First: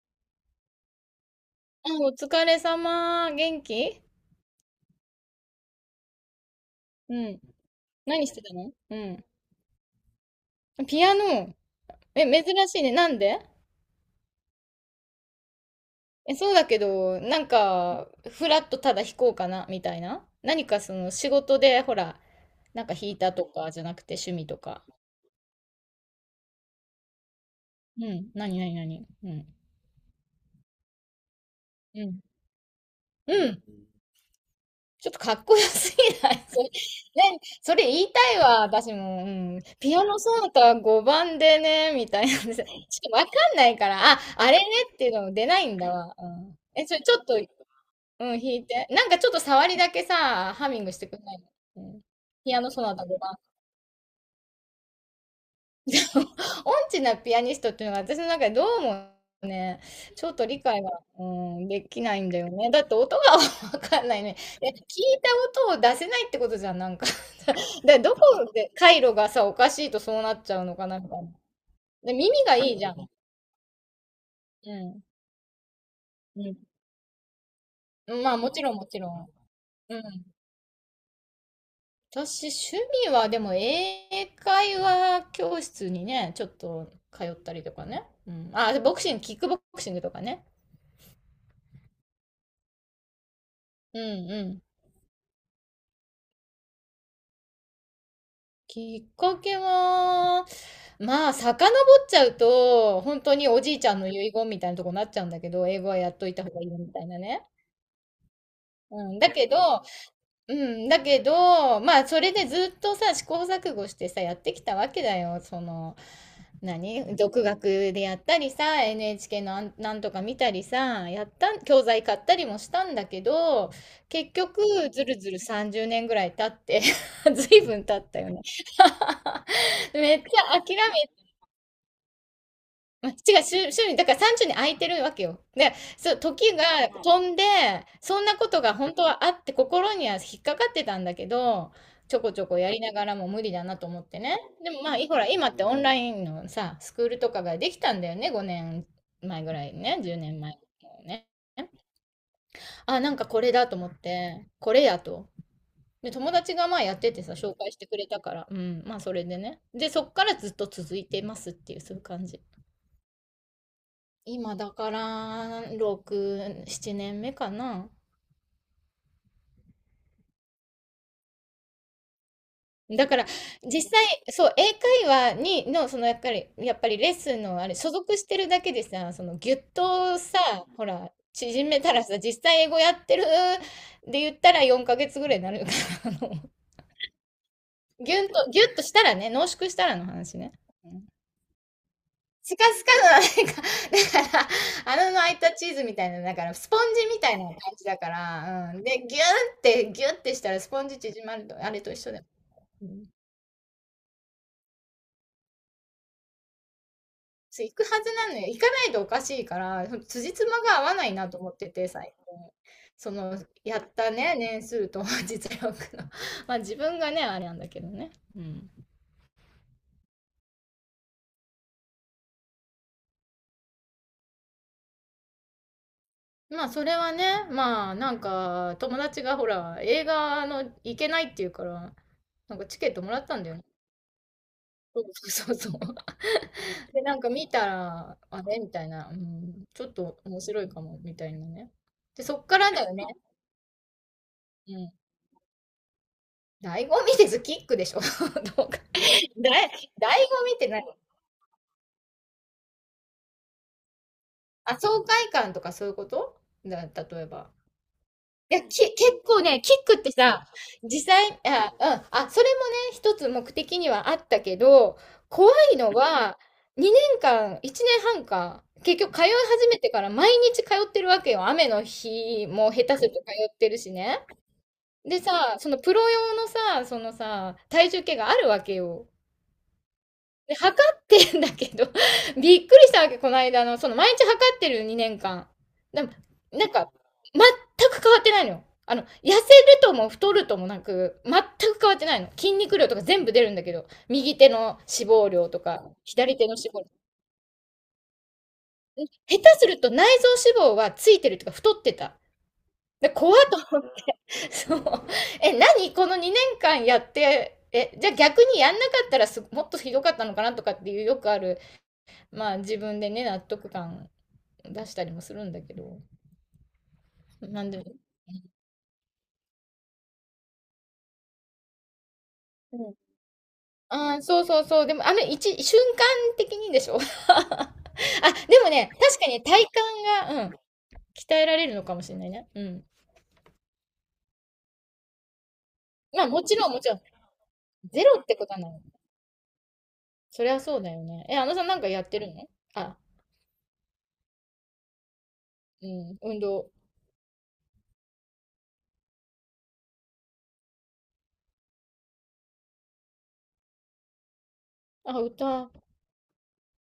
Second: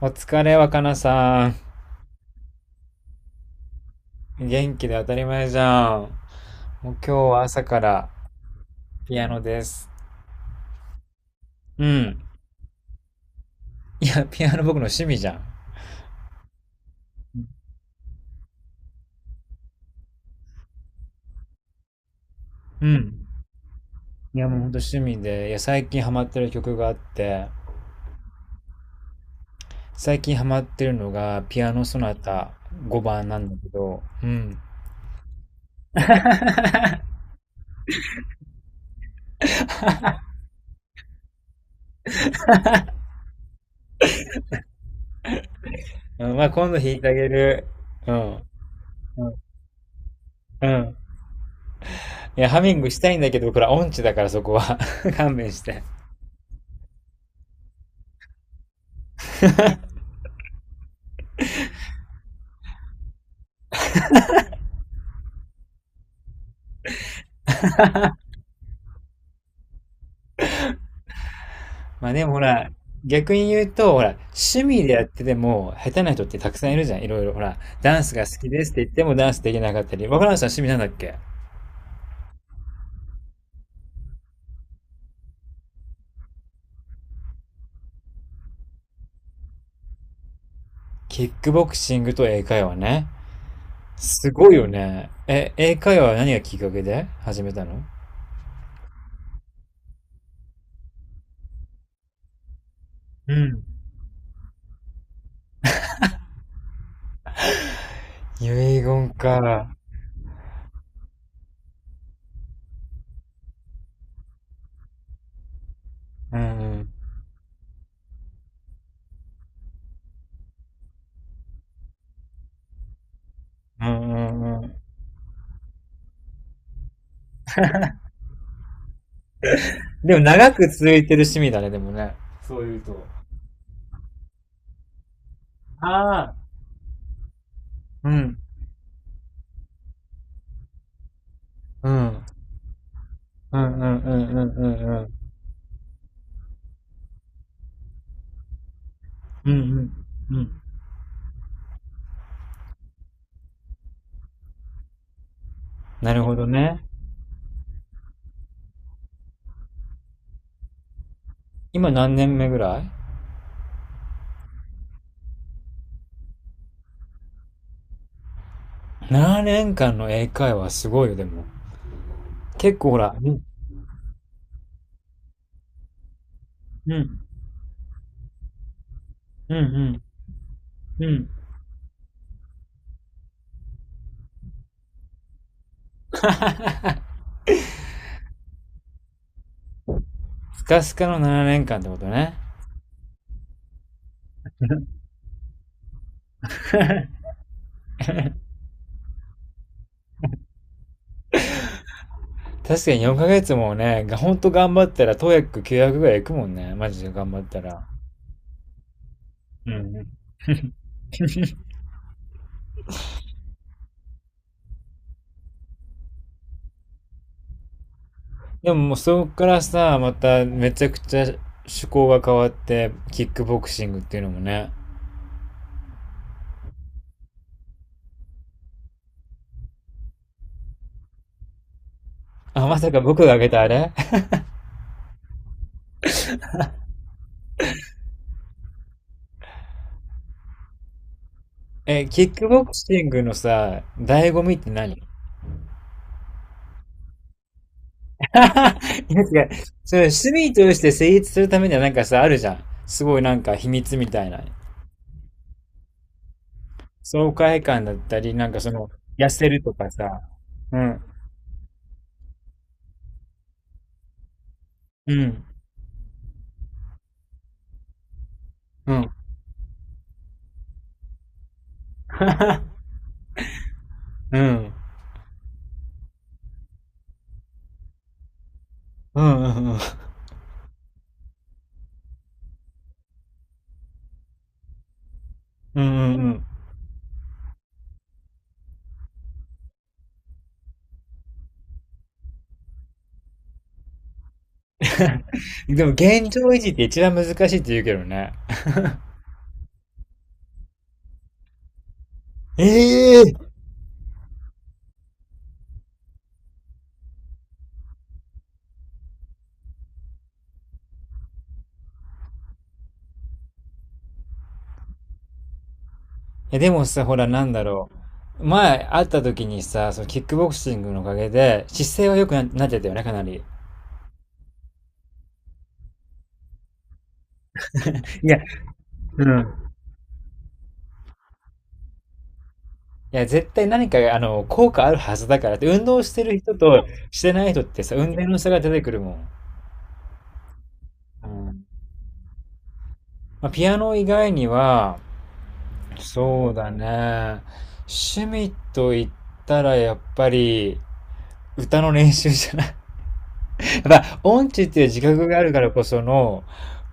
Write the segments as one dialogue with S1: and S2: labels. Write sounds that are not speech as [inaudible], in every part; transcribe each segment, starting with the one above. S1: お疲れ、若菜さん。
S2: あ、お疲れ様。元気？
S1: 元気で当たり前じゃん。もう今
S2: う
S1: 日
S2: ん。
S1: は朝から
S2: 何してたの？
S1: ピ
S2: う
S1: アノです。
S2: ん。ピアノ。
S1: うん。
S2: え、珍しいね。なんで？
S1: いや、ピアノ僕の趣味じゃん。
S2: え、そうだけど、なんか、フラッとただ弾こうかな、みたいな。何かその仕事で、ほら、な
S1: う
S2: んか弾い
S1: ん。
S2: たとかじゃなくて趣
S1: い
S2: 味
S1: や、も
S2: と
S1: うほんと
S2: か。
S1: 趣味で、いや、最近ハマってる曲があって、
S2: うん。何何何？うん。
S1: 最近ハマってるのがピアノソ
S2: う
S1: ナ
S2: ん。
S1: タ5番
S2: う
S1: なんだ
S2: ん。
S1: けど、うん。
S2: ちょっとかっこよすぎない？[laughs]
S1: [laughs]
S2: それ、ね、それ言いたいわ、私も。うん。ピアノソナタ5番でね、みたいなんです [laughs] ちょっとわかんないから、あ、あれねっていうのも出ないんだわ。
S1: う
S2: う
S1: ん、まあ
S2: ん。
S1: 今度
S2: え、
S1: 弾
S2: そ
S1: い
S2: れ
S1: てあ
S2: ちょっ
S1: げ
S2: と、う
S1: る。うん。
S2: ん、弾いて。なんかち
S1: う
S2: ょっと
S1: ん。
S2: 触りだけさ、
S1: う
S2: ハミング
S1: ん。
S2: してくんないの？うん。
S1: いや、
S2: ピ
S1: ハ
S2: アノ
S1: ミン
S2: ソ
S1: グ
S2: ナ
S1: し
S2: タ
S1: たいんだ
S2: 番。
S1: けど、これは音痴だからそこは [laughs] 勘弁して。
S2: [laughs] 音痴なピアニストっていうのが私の中でどうもね、ちょっと理解が、うん、できないんだよね。だって音が [laughs] わかんないね。え、聞いた音を出せないってことじゃん、なんか。 [laughs] で、どこで回路がさ、おかしいとそうなっちゃうのかな、みたいな。
S1: まあ
S2: で、
S1: でもほ
S2: 耳が
S1: ら、
S2: いいじゃん。
S1: 逆に言うと、ほら、趣
S2: う
S1: 味でや
S2: ん。
S1: ってても、下手な人ってたくさんいるじゃん、いろいろ。ほら、ダンス
S2: うん。
S1: が
S2: まあ、
S1: 好き
S2: もち
S1: です
S2: ろ
S1: っ
S2: ん、
S1: て
S2: も
S1: 言っ
S2: ち
S1: て
S2: ろ
S1: もダ
S2: ん。
S1: ンスできなかった
S2: うん。
S1: り。若林さん趣味なんだっけ？
S2: 私、趣味は、でも、英会話教室にね、ちょっと通ったりとかね。うん。あ、ボクシング、キックボクシングとかね。
S1: キックボクシングと英会話ね。
S2: うん
S1: す
S2: う
S1: ごい
S2: ん。
S1: よね。え、英会話は何がきっかけで始めたの？
S2: きっかけは、まあ、遡っちゃうと、本
S1: う
S2: 当にお
S1: ん。
S2: じいちゃんの遺言みたいなとこになっちゃうんだけど、英語はやっといた方がいいみたいなね。
S1: 遺
S2: う
S1: 言
S2: ん、だけど、
S1: か。
S2: うん、だけど、まあ、それでずっとさ、試行錯誤してさ、やってきたわけだよ。その、
S1: うん。
S2: 何独学でやったりさ、 NHK のなんなんとか見たりさ、やった、教材買ったりもしたんだけど、
S1: うんう
S2: 結局
S1: んうん。
S2: ずるずる30年ぐらい経って。 [laughs] 随分経ったよね。 [laughs]
S1: で
S2: め
S1: も
S2: っち
S1: 長
S2: ゃ
S1: く
S2: 諦め
S1: 続いてる趣味だね、でもね。そういうと。
S2: ま、違う、週に、だから30に空いてるわけよ。で、そう、
S1: ああ。
S2: 時が飛んで、
S1: う
S2: そんな
S1: ん。
S2: ことが本当はあって、心には引っかかってたんだけど、
S1: う
S2: ちょ
S1: ん。
S2: こちょこやりながらも無理
S1: うん
S2: だな
S1: うんう
S2: と思
S1: ん
S2: って
S1: う
S2: ね。
S1: んう
S2: でもまあ、
S1: んう
S2: い
S1: ん。
S2: ほら、今ってオンラインのさ、スクールとかができたんだよね、5年前
S1: うん
S2: ぐ
S1: う
S2: らいね、
S1: ん。
S2: 10
S1: う
S2: 年前
S1: ん。
S2: ねんまえね。あ、なんかこれだと思って、これやと。で、
S1: なる
S2: 友
S1: ほど
S2: 達がま
S1: ね。
S2: あやっててさ、紹介してくれたから、うん、まあそれでね。で、そっからずっと続いてますっていう、
S1: 今
S2: そういう
S1: 何
S2: 感
S1: 年
S2: じ。
S1: 目ぐらい？
S2: 今だから6、7年目かな。
S1: 7 年間の英会話すごいよ、でも。結構ほ
S2: だ
S1: ら、
S2: から
S1: うん、
S2: 実際、そう、英会話にの、そのやっぱり、やっぱ
S1: う
S2: りレッ
S1: ん、
S2: スンのあれ、所属してるだけでさ、その
S1: う
S2: ギ
S1: ん、
S2: ュッ
S1: う
S2: とさ、ほ
S1: ん、う
S2: ら、
S1: ん。
S2: 縮めたらさ、実際英語やってるで言ったら4ヶ月ぐらいになるから、あの、
S1: [laughs]
S2: ギュンと、ギュッとしたらね、濃縮したらの話ね。
S1: スカスカの7年間ってことね。
S2: スカスカの、なんか、だから、
S1: [laughs]
S2: 穴の開いたチーズみたいな、だから、ス
S1: 確
S2: ポ
S1: か
S2: ンジ
S1: に。
S2: みたいな感じだから、うん。で、ギューってしたらスポンジ縮まると、あれと一緒だよ。うん。
S1: 4ヶ月もね、がほんと頑張ったら、トヤック900ぐらいいくもんね。マジで頑張った
S2: そう行く
S1: ら。
S2: はずなのよ。行かないとおかしいか
S1: うん
S2: ら、そ
S1: う
S2: の
S1: ん。
S2: 辻褄が合わないなと思ってて、最近。その、やったね、年数と [laughs] 実力の。[laughs] まあ、自分がね、あれなんだけどね。うん。
S1: でももうそこからさ、まためちゃくちゃ趣向が変わって、キックボクシングっていうのもね。
S2: まあそれはね、まあ、なんか友達がほら、映画の行けないっていうから、なんか
S1: あ、ま
S2: チケ
S1: さ
S2: ッ
S1: か
S2: トも
S1: 僕
S2: らっ
S1: が
S2: た
S1: 挙
S2: んだ
S1: げ
S2: よ
S1: た
S2: ね。
S1: あれ？
S2: そうそうそうそう。[laughs] で、なんか見たら、あれみたいな、うん、ちょっと面白いかも、みたいなね。
S1: [laughs] え、キ
S2: で、
S1: ッ
S2: そっ
S1: ク
S2: か
S1: ボ
S2: ら
S1: ク
S2: だよ
S1: シ
S2: ね。
S1: ングのさ、醍醐味って
S2: うん。
S1: 何？
S2: 醍醐味です、キックでしょ。[laughs] どうか。
S1: いや違う。
S2: だい、醍醐味
S1: それ趣味
S2: っ
S1: と
S2: て
S1: し
S2: 何？
S1: て成立するためにはなんかさ、あるじゃん。すごいなんか秘密みたいな。
S2: あ、爽快感とかそういうことだ、例え
S1: 爽
S2: ば。
S1: 快感だったり、なん
S2: い
S1: か
S2: や、
S1: その、
S2: 結
S1: 痩
S2: 構
S1: せ
S2: ね、
S1: る
S2: キ
S1: と
S2: ッ
S1: か
S2: クって
S1: さ。
S2: さ、
S1: うん。
S2: 実際、あ、うん、あ、それもね、一つ目的にはあったけど、
S1: うん。
S2: 怖いのは、2年間、1年半か、
S1: う
S2: 結
S1: ん。
S2: 局通い始めてから毎日通ってるわけよ。雨の日も下
S1: [laughs]
S2: 手すると通ってるしね。
S1: うん。
S2: でさ、そのプロ用のさ、そのさ、体重計があるわけよ。
S1: うん。うん。
S2: で、測ってんだけど、[laughs] びっくりしたわけ、この間あの、その毎日測ってる2年間。
S1: うん。うん。
S2: で
S1: う
S2: も、
S1: ん。
S2: なんか、全く変わってないのよ。あの、痩せるとも太るともなく、全く変わってないの。筋肉量とか全部出るんだけど、右手の脂肪量と
S1: [laughs]。で
S2: か、
S1: も現
S2: 左
S1: 状
S2: 手の
S1: 維持って
S2: 脂肪
S1: 一番難しいって言うけどね。
S2: 量。下手すると内臓脂肪はついてるとか太ってた。
S1: え
S2: で、怖
S1: え。
S2: っと思って、[laughs] そう。え、何この2年間やって、え、じゃあ逆にやんなかったらもっとひどかったのかなとかっていう、よくあるまあ自分でね、納得感出したりもするんだけど、
S1: え、でもさ、ほら、なんだ
S2: なんで？
S1: ろう。前会った時にさ、そのキックボクシングのおかげで姿勢は良くな、なっ
S2: う
S1: てたよ
S2: ん。
S1: ね、かなり。
S2: ああ、そうそうそう。でも、あの、瞬間的にでしょ？ [laughs] あ、
S1: いや、
S2: でもね、確
S1: う
S2: かに
S1: ん。
S2: 体幹が、うん、鍛えられるのかもしれないね。うん。
S1: いや、絶対何か、あの、効果あるはずだからって、運動して
S2: まあ、
S1: る
S2: も
S1: 人
S2: ちろん、も
S1: と
S2: ちろん、
S1: してない人ってさ、
S2: ゼ
S1: 運
S2: ロっ
S1: 転
S2: て
S1: の
S2: こ
S1: 差
S2: とは
S1: が
S2: な
S1: 出て
S2: い。
S1: くるもん。
S2: そりゃそうだよね。
S1: う
S2: え、あのさ
S1: ん。
S2: んなんかやってるの？あ、
S1: まあ、ピアノ以外には、
S2: うん、運
S1: そう
S2: 動。
S1: だね。趣味と言ったら、やっぱり、歌の練習じゃない。[laughs] まあ、音痴っていう自
S2: あ、
S1: 覚があるから
S2: 歌。
S1: こその、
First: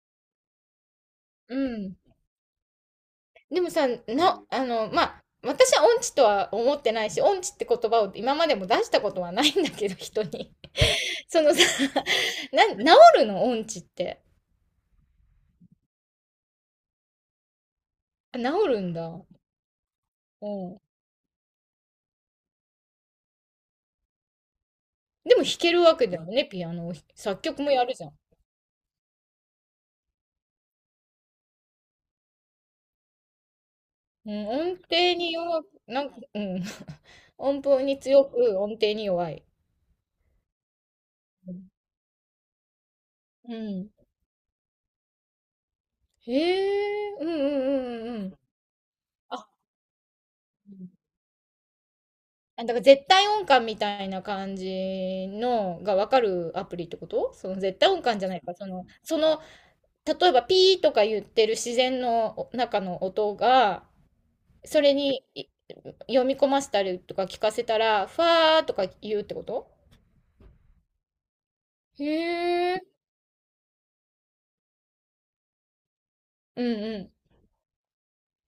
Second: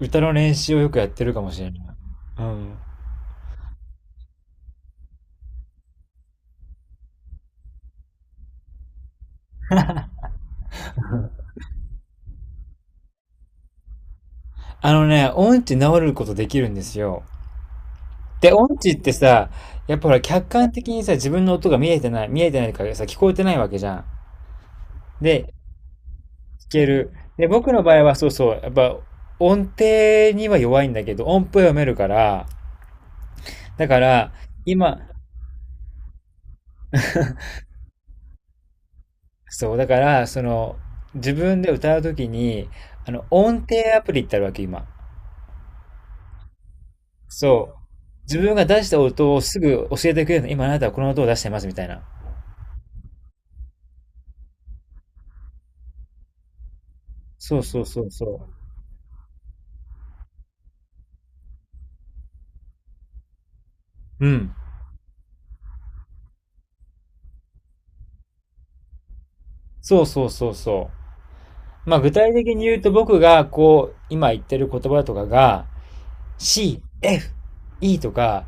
S1: 歌の練習をよくやってるかも
S2: う
S1: しれない。
S2: ん。
S1: うん。
S2: でもさ、あの、まあ、私は音痴とは思ってないし、音痴って言葉を今までも出したことはないんだけど、人に。そのさ、治るの音痴って？
S1: あのね、音痴治ることできるんですよ。
S2: あ、治
S1: で、音
S2: る
S1: 痴
S2: ん
S1: って
S2: だ。
S1: さ、やっぱほら客
S2: う
S1: 観
S2: ん。
S1: 的にさ、自分の音が見えてない、見えてないからさ、聞こえてないわけじゃん。
S2: でも
S1: で、
S2: 弾けるわけだよね、ピ
S1: 聞
S2: ア
S1: け
S2: ノを。
S1: る。
S2: 作
S1: で、
S2: 曲も
S1: 僕の
S2: や
S1: 場
S2: るじ
S1: 合
S2: ゃ
S1: は
S2: ん。
S1: そうそう、やっぱ音程には弱いんだけど、音符は読めるから、だか
S2: う
S1: ら、
S2: ん、音
S1: 今、
S2: 程に弱く、なんか、うん。[laughs] 音符に強く、音程に弱い。
S1: そう、だから、その、自
S2: う
S1: 分
S2: ん。
S1: で歌うときに、あの、音程アプリってあるわけ、今。
S2: へえ、うんうんうん
S1: そう。
S2: うんう
S1: 自
S2: ん。
S1: 分が出した音を
S2: あ、
S1: すぐ教えてくれるの。今あ
S2: う
S1: なた
S2: ん
S1: はこの音を出してます、みたいな。
S2: あ、だから絶対音感みたいな感じのがわかるアプリってこと？その
S1: そう
S2: 絶
S1: そう
S2: 対
S1: そ
S2: 音
S1: う
S2: 感じゃない
S1: そ
S2: か。その、例えばピーとか言ってる自然の中の音が、
S1: う。うん。
S2: それにい読み込ませたりとか聞かせたら、ファーとか言うってこと？
S1: そうそうそうそう。まあ
S2: へ
S1: 具体的に言う
S2: え。
S1: と僕がこう、今言ってる言葉とかが、
S2: うん
S1: C、
S2: うん。
S1: F、E とか、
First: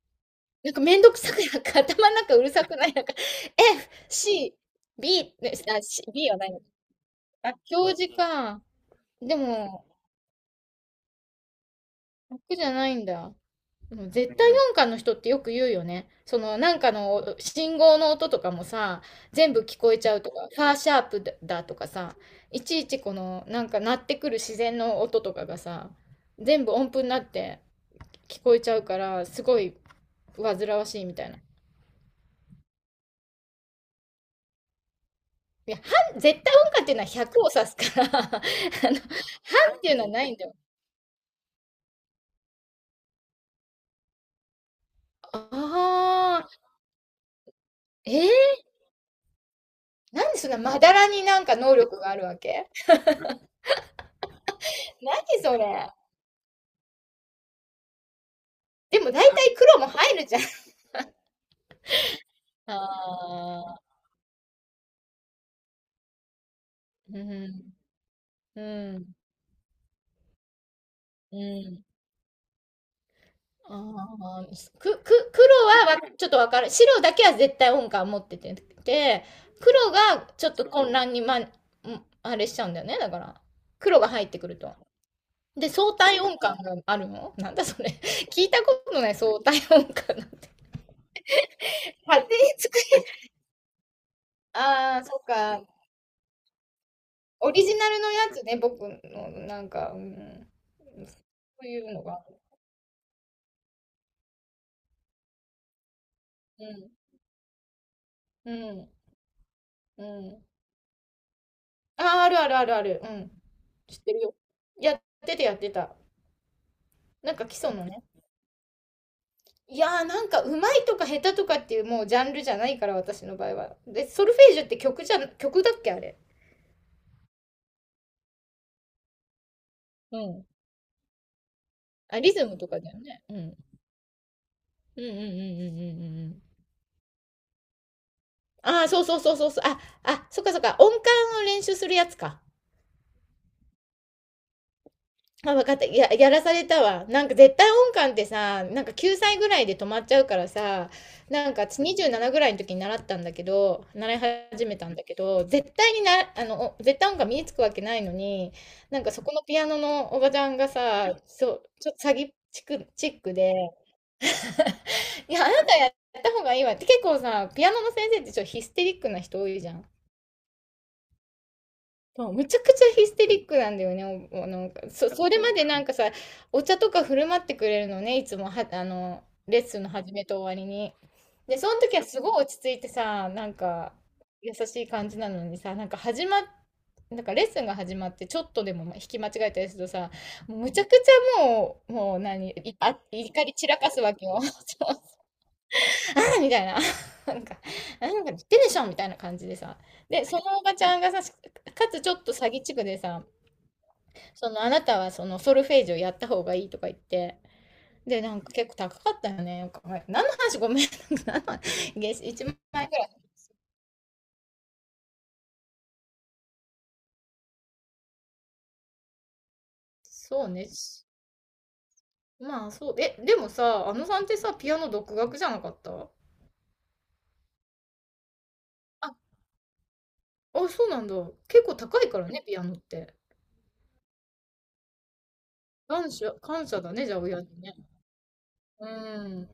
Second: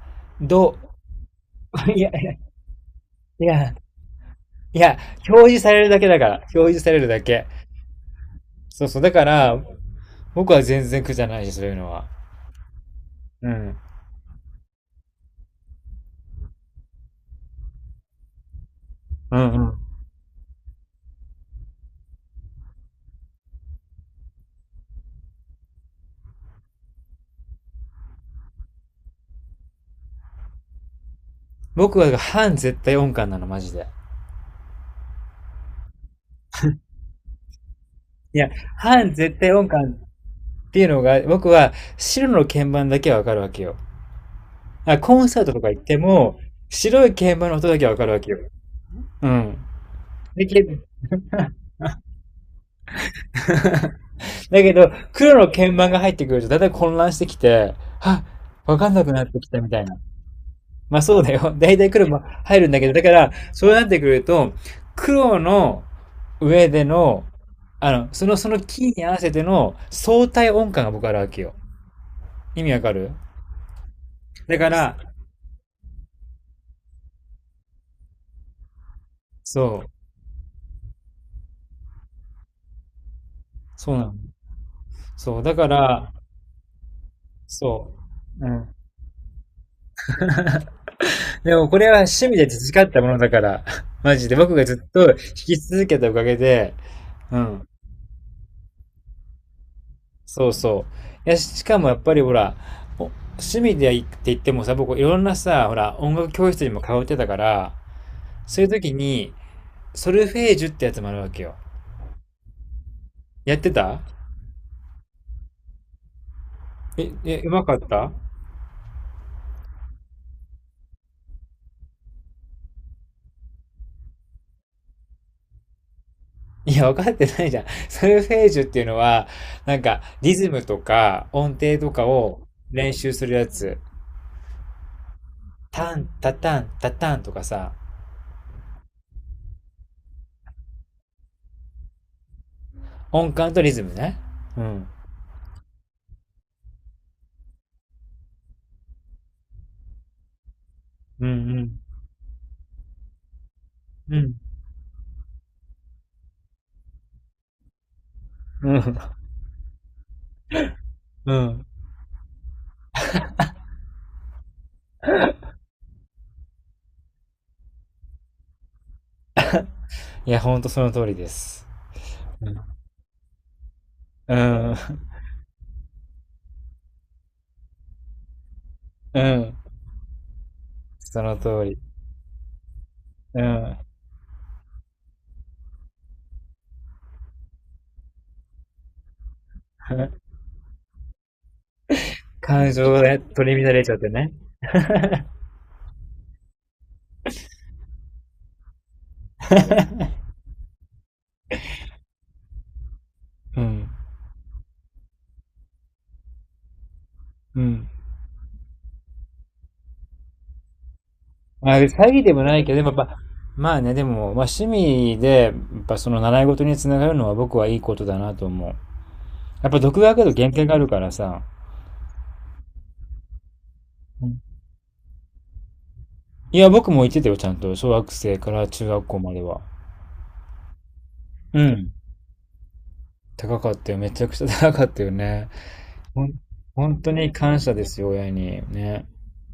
S2: なん
S1: ど、
S2: かめんどくさく、なんか [laughs]
S1: [laughs] い
S2: 頭
S1: や、
S2: の中
S1: い
S2: うるさくない、なんか
S1: や、
S2: F、C、
S1: いや、
S2: B、
S1: 表
S2: ね
S1: 示され
S2: あ、
S1: るだ
S2: C、
S1: けだか
S2: B
S1: ら。
S2: はないのか。
S1: 表示されるだけ。
S2: あ、表示か。
S1: そうそう。だか
S2: で
S1: ら、
S2: も、
S1: 僕は全然苦じゃないし、そういうのは。
S2: 楽じゃないんだ。
S1: うん。
S2: うん、絶対音感の人ってよく言うよね。そのなんかの信号の音とかもさ、
S1: う
S2: 全
S1: んう
S2: 部聞
S1: ん。
S2: こえちゃうとか、ファーシャープだとかさ、いちいちこのなんか鳴ってくる自然の音とかがさ、全部音符になって聞こえちゃうから、すごい煩わしいみたいな。い
S1: 僕は半絶対音感なの、マジで。
S2: や、半絶対音感っていうのは100を指すから。 [laughs]
S1: い
S2: あの、
S1: や、半
S2: 半
S1: 絶対音
S2: って
S1: 感
S2: いうのはないんだよ。
S1: っていうのが、僕は白の鍵盤だけはわかるわけよ。あコン
S2: あ
S1: サートとか行っても、
S2: あ、
S1: 白い鍵盤の音だけはわか
S2: え
S1: るわけよ。
S2: ー、
S1: うん。
S2: なんで
S1: で、
S2: そんなまだらになんか能力があるわけ？
S1: だけど、黒
S2: 何
S1: の
S2: それ？
S1: 鍵盤が入ってくると、だいたい混乱してきて、はっ、わかん
S2: で
S1: な
S2: も
S1: く
S2: 大
S1: なってき
S2: 体
S1: たみ
S2: 黒
S1: たい
S2: も
S1: な。
S2: 入るじゃん。
S1: まあそうだよ。[laughs] だいたい黒も入るん
S2: あ
S1: だけど、だから、そう
S2: あ、
S1: なってくると、黒の上で
S2: う
S1: の、
S2: ん、
S1: あの、その、そのキー
S2: う
S1: に
S2: ん、
S1: 合わせての相対音感が僕あるわ
S2: う
S1: けよ。
S2: ん。
S1: 意味わかる？
S2: ああ、
S1: だから、
S2: 黒はわちょっとわかる。白だけは絶対音感持ってて、で、
S1: そう、
S2: 黒がちょっと混乱に、ま、んあれしちゃうんだよね。だから、
S1: そう
S2: 黒
S1: な
S2: が
S1: の。
S2: 入ってくると。
S1: そう、だか
S2: で、相
S1: ら、
S2: 対音感があるのなんだそれ？
S1: そ
S2: [laughs] 聞
S1: う。う
S2: いた
S1: ん。
S2: ことない、相対音感なんて。
S1: でもこれは趣
S2: 勝手
S1: 味
S2: に
S1: で
S2: 作
S1: 培った
S2: っ
S1: ものだから、[laughs] マジで僕がずっ
S2: ああ、
S1: と弾
S2: そっ
S1: き
S2: か。
S1: 続けたおかげで、う
S2: オリ
S1: ん。
S2: ジナルのやつね、僕の、なんか、うん。
S1: そうそ
S2: そ
S1: う。いや、し
S2: う
S1: か
S2: い
S1: も
S2: う
S1: やっ
S2: の
S1: ぱり
S2: が。
S1: ほら、お趣味でって言ってもさ、僕いろんなさ、ほら、音楽教室
S2: う
S1: にも
S2: ん、
S1: 通ってたから、
S2: う
S1: そういう
S2: ん、
S1: 時に、
S2: う
S1: ソルフ
S2: ん。
S1: ェージュってやつもあるわけよ。
S2: ああ、あるあるあるある。うん。
S1: やって
S2: 知
S1: た？
S2: ってるよ。やってたやってた。
S1: え、
S2: なん
S1: え、
S2: か
S1: う
S2: 基
S1: ま
S2: 礎
S1: かっ
S2: のね。
S1: た？
S2: いやー、なんかうまいとか下手とかっていうもうジャンルじゃないから、私の場合は。で、ソルフェージュって曲じゃ、曲だっけあれ？
S1: いや、分かってないじゃん。[laughs] ソルフェージュっていうのは、なんか、
S2: う
S1: リ
S2: ん。
S1: ズムとか音程とか
S2: あ、リ
S1: を
S2: ズムとかだ
S1: 練
S2: よ
S1: 習
S2: ね。
S1: する
S2: う
S1: や
S2: ん。
S1: つ。
S2: うんうんうんうんうんう
S1: タン、
S2: んう
S1: タ
S2: ん。
S1: タン、タタンとかさ、
S2: ああ、そうそうそうそうそう。あ、あ、そっかそっか。音感を練習するやつか。
S1: 音感とリズムね。うん。
S2: あ、分かった。いや、やらされたわ。なんか絶対音感ってさ、なんか9歳ぐらいで止まっちゃうからさ、
S1: うんう
S2: なんか
S1: ん。
S2: 私27ぐらいの時に習ったんだけど、習
S1: う
S2: い
S1: ん。
S2: 始めたんだけど、絶対にあの、絶対音感身につくわけないのに、
S1: うん。
S2: なんかそこのピアノのおばちゃんがさ、
S1: う
S2: そ
S1: ん。
S2: う、ちょっと詐欺チックで、[laughs] いや、あなたやった方がいいわって、結構さ、ピアノの先生ってちょっとヒステリックな人多いじゃん。
S1: いや、ほんとその通りです。
S2: そう、むちゃくちゃヒステリックなんだよね。
S1: う
S2: おお、なんか、
S1: ん。
S2: それまでなんかさ、お茶とか振る舞ってくれるのね、いつもは、あ
S1: う
S2: の、
S1: ん。
S2: レッスンの始めと終わりに。
S1: その
S2: で、
S1: 通
S2: その
S1: り。
S2: 時はすごい落ち着いてさ、
S1: う
S2: なん
S1: ん。
S2: か、優しい感じなのにさ、なんか始まっ、なんかレッスンが始まって、ちょっとでも引き間違えたりするとさ、
S1: [laughs]
S2: もうむちゃくちゃもう、もう何、
S1: 感
S2: いあ、
S1: 情で
S2: 怒り
S1: 取り
S2: 散
S1: 乱
S2: ら
S1: れち
S2: か
S1: ゃっ
S2: す
S1: て
S2: わけ
S1: ね。
S2: よ。[laughs] [laughs] あみたいな。 [laughs]。なんか、言ってでしょみたいな感じでさ。で、そのおばちゃんがさ、かつちょっと詐欺地区でさ、
S1: うん。
S2: そのあなたはそのソルフェージュをやった方がいいとか言って、
S1: うん。
S2: で、なんか結構高かったよね。なんかは何の話ごめん。 [laughs]。なんか何
S1: まあ、詐
S2: の
S1: 欺
S2: 話、
S1: でも
S2: 1
S1: な
S2: 万
S1: いけど、でも
S2: 円ぐ
S1: や
S2: ら
S1: っ
S2: い。
S1: ぱ、まあね、でも、まあ、趣味で、やっぱその習い事につながるのは僕はいいことだなと思う。やっぱ独学だと
S2: そう
S1: 限界
S2: ね。
S1: があるからさ。
S2: まあそう。え、でもさ、あのさん
S1: う
S2: って
S1: ん、
S2: さ、ピアノ独学じゃなかった？
S1: いや、僕も言ってたよ、ちゃんと。小学生から中学
S2: あ、
S1: 校までは。
S2: あ、そうなんだ。
S1: う
S2: 結構
S1: ん。
S2: 高いからね、ピアノって。
S1: 高かったよ。めちゃくちゃ高かったよね。
S2: 感
S1: ほん、
S2: 謝、感謝だ
S1: 本
S2: ね、
S1: 当
S2: じゃあ
S1: に
S2: 親
S1: 感
S2: に
S1: 謝
S2: ね。
S1: ですよ、親に。
S2: う
S1: ね。
S2: ん。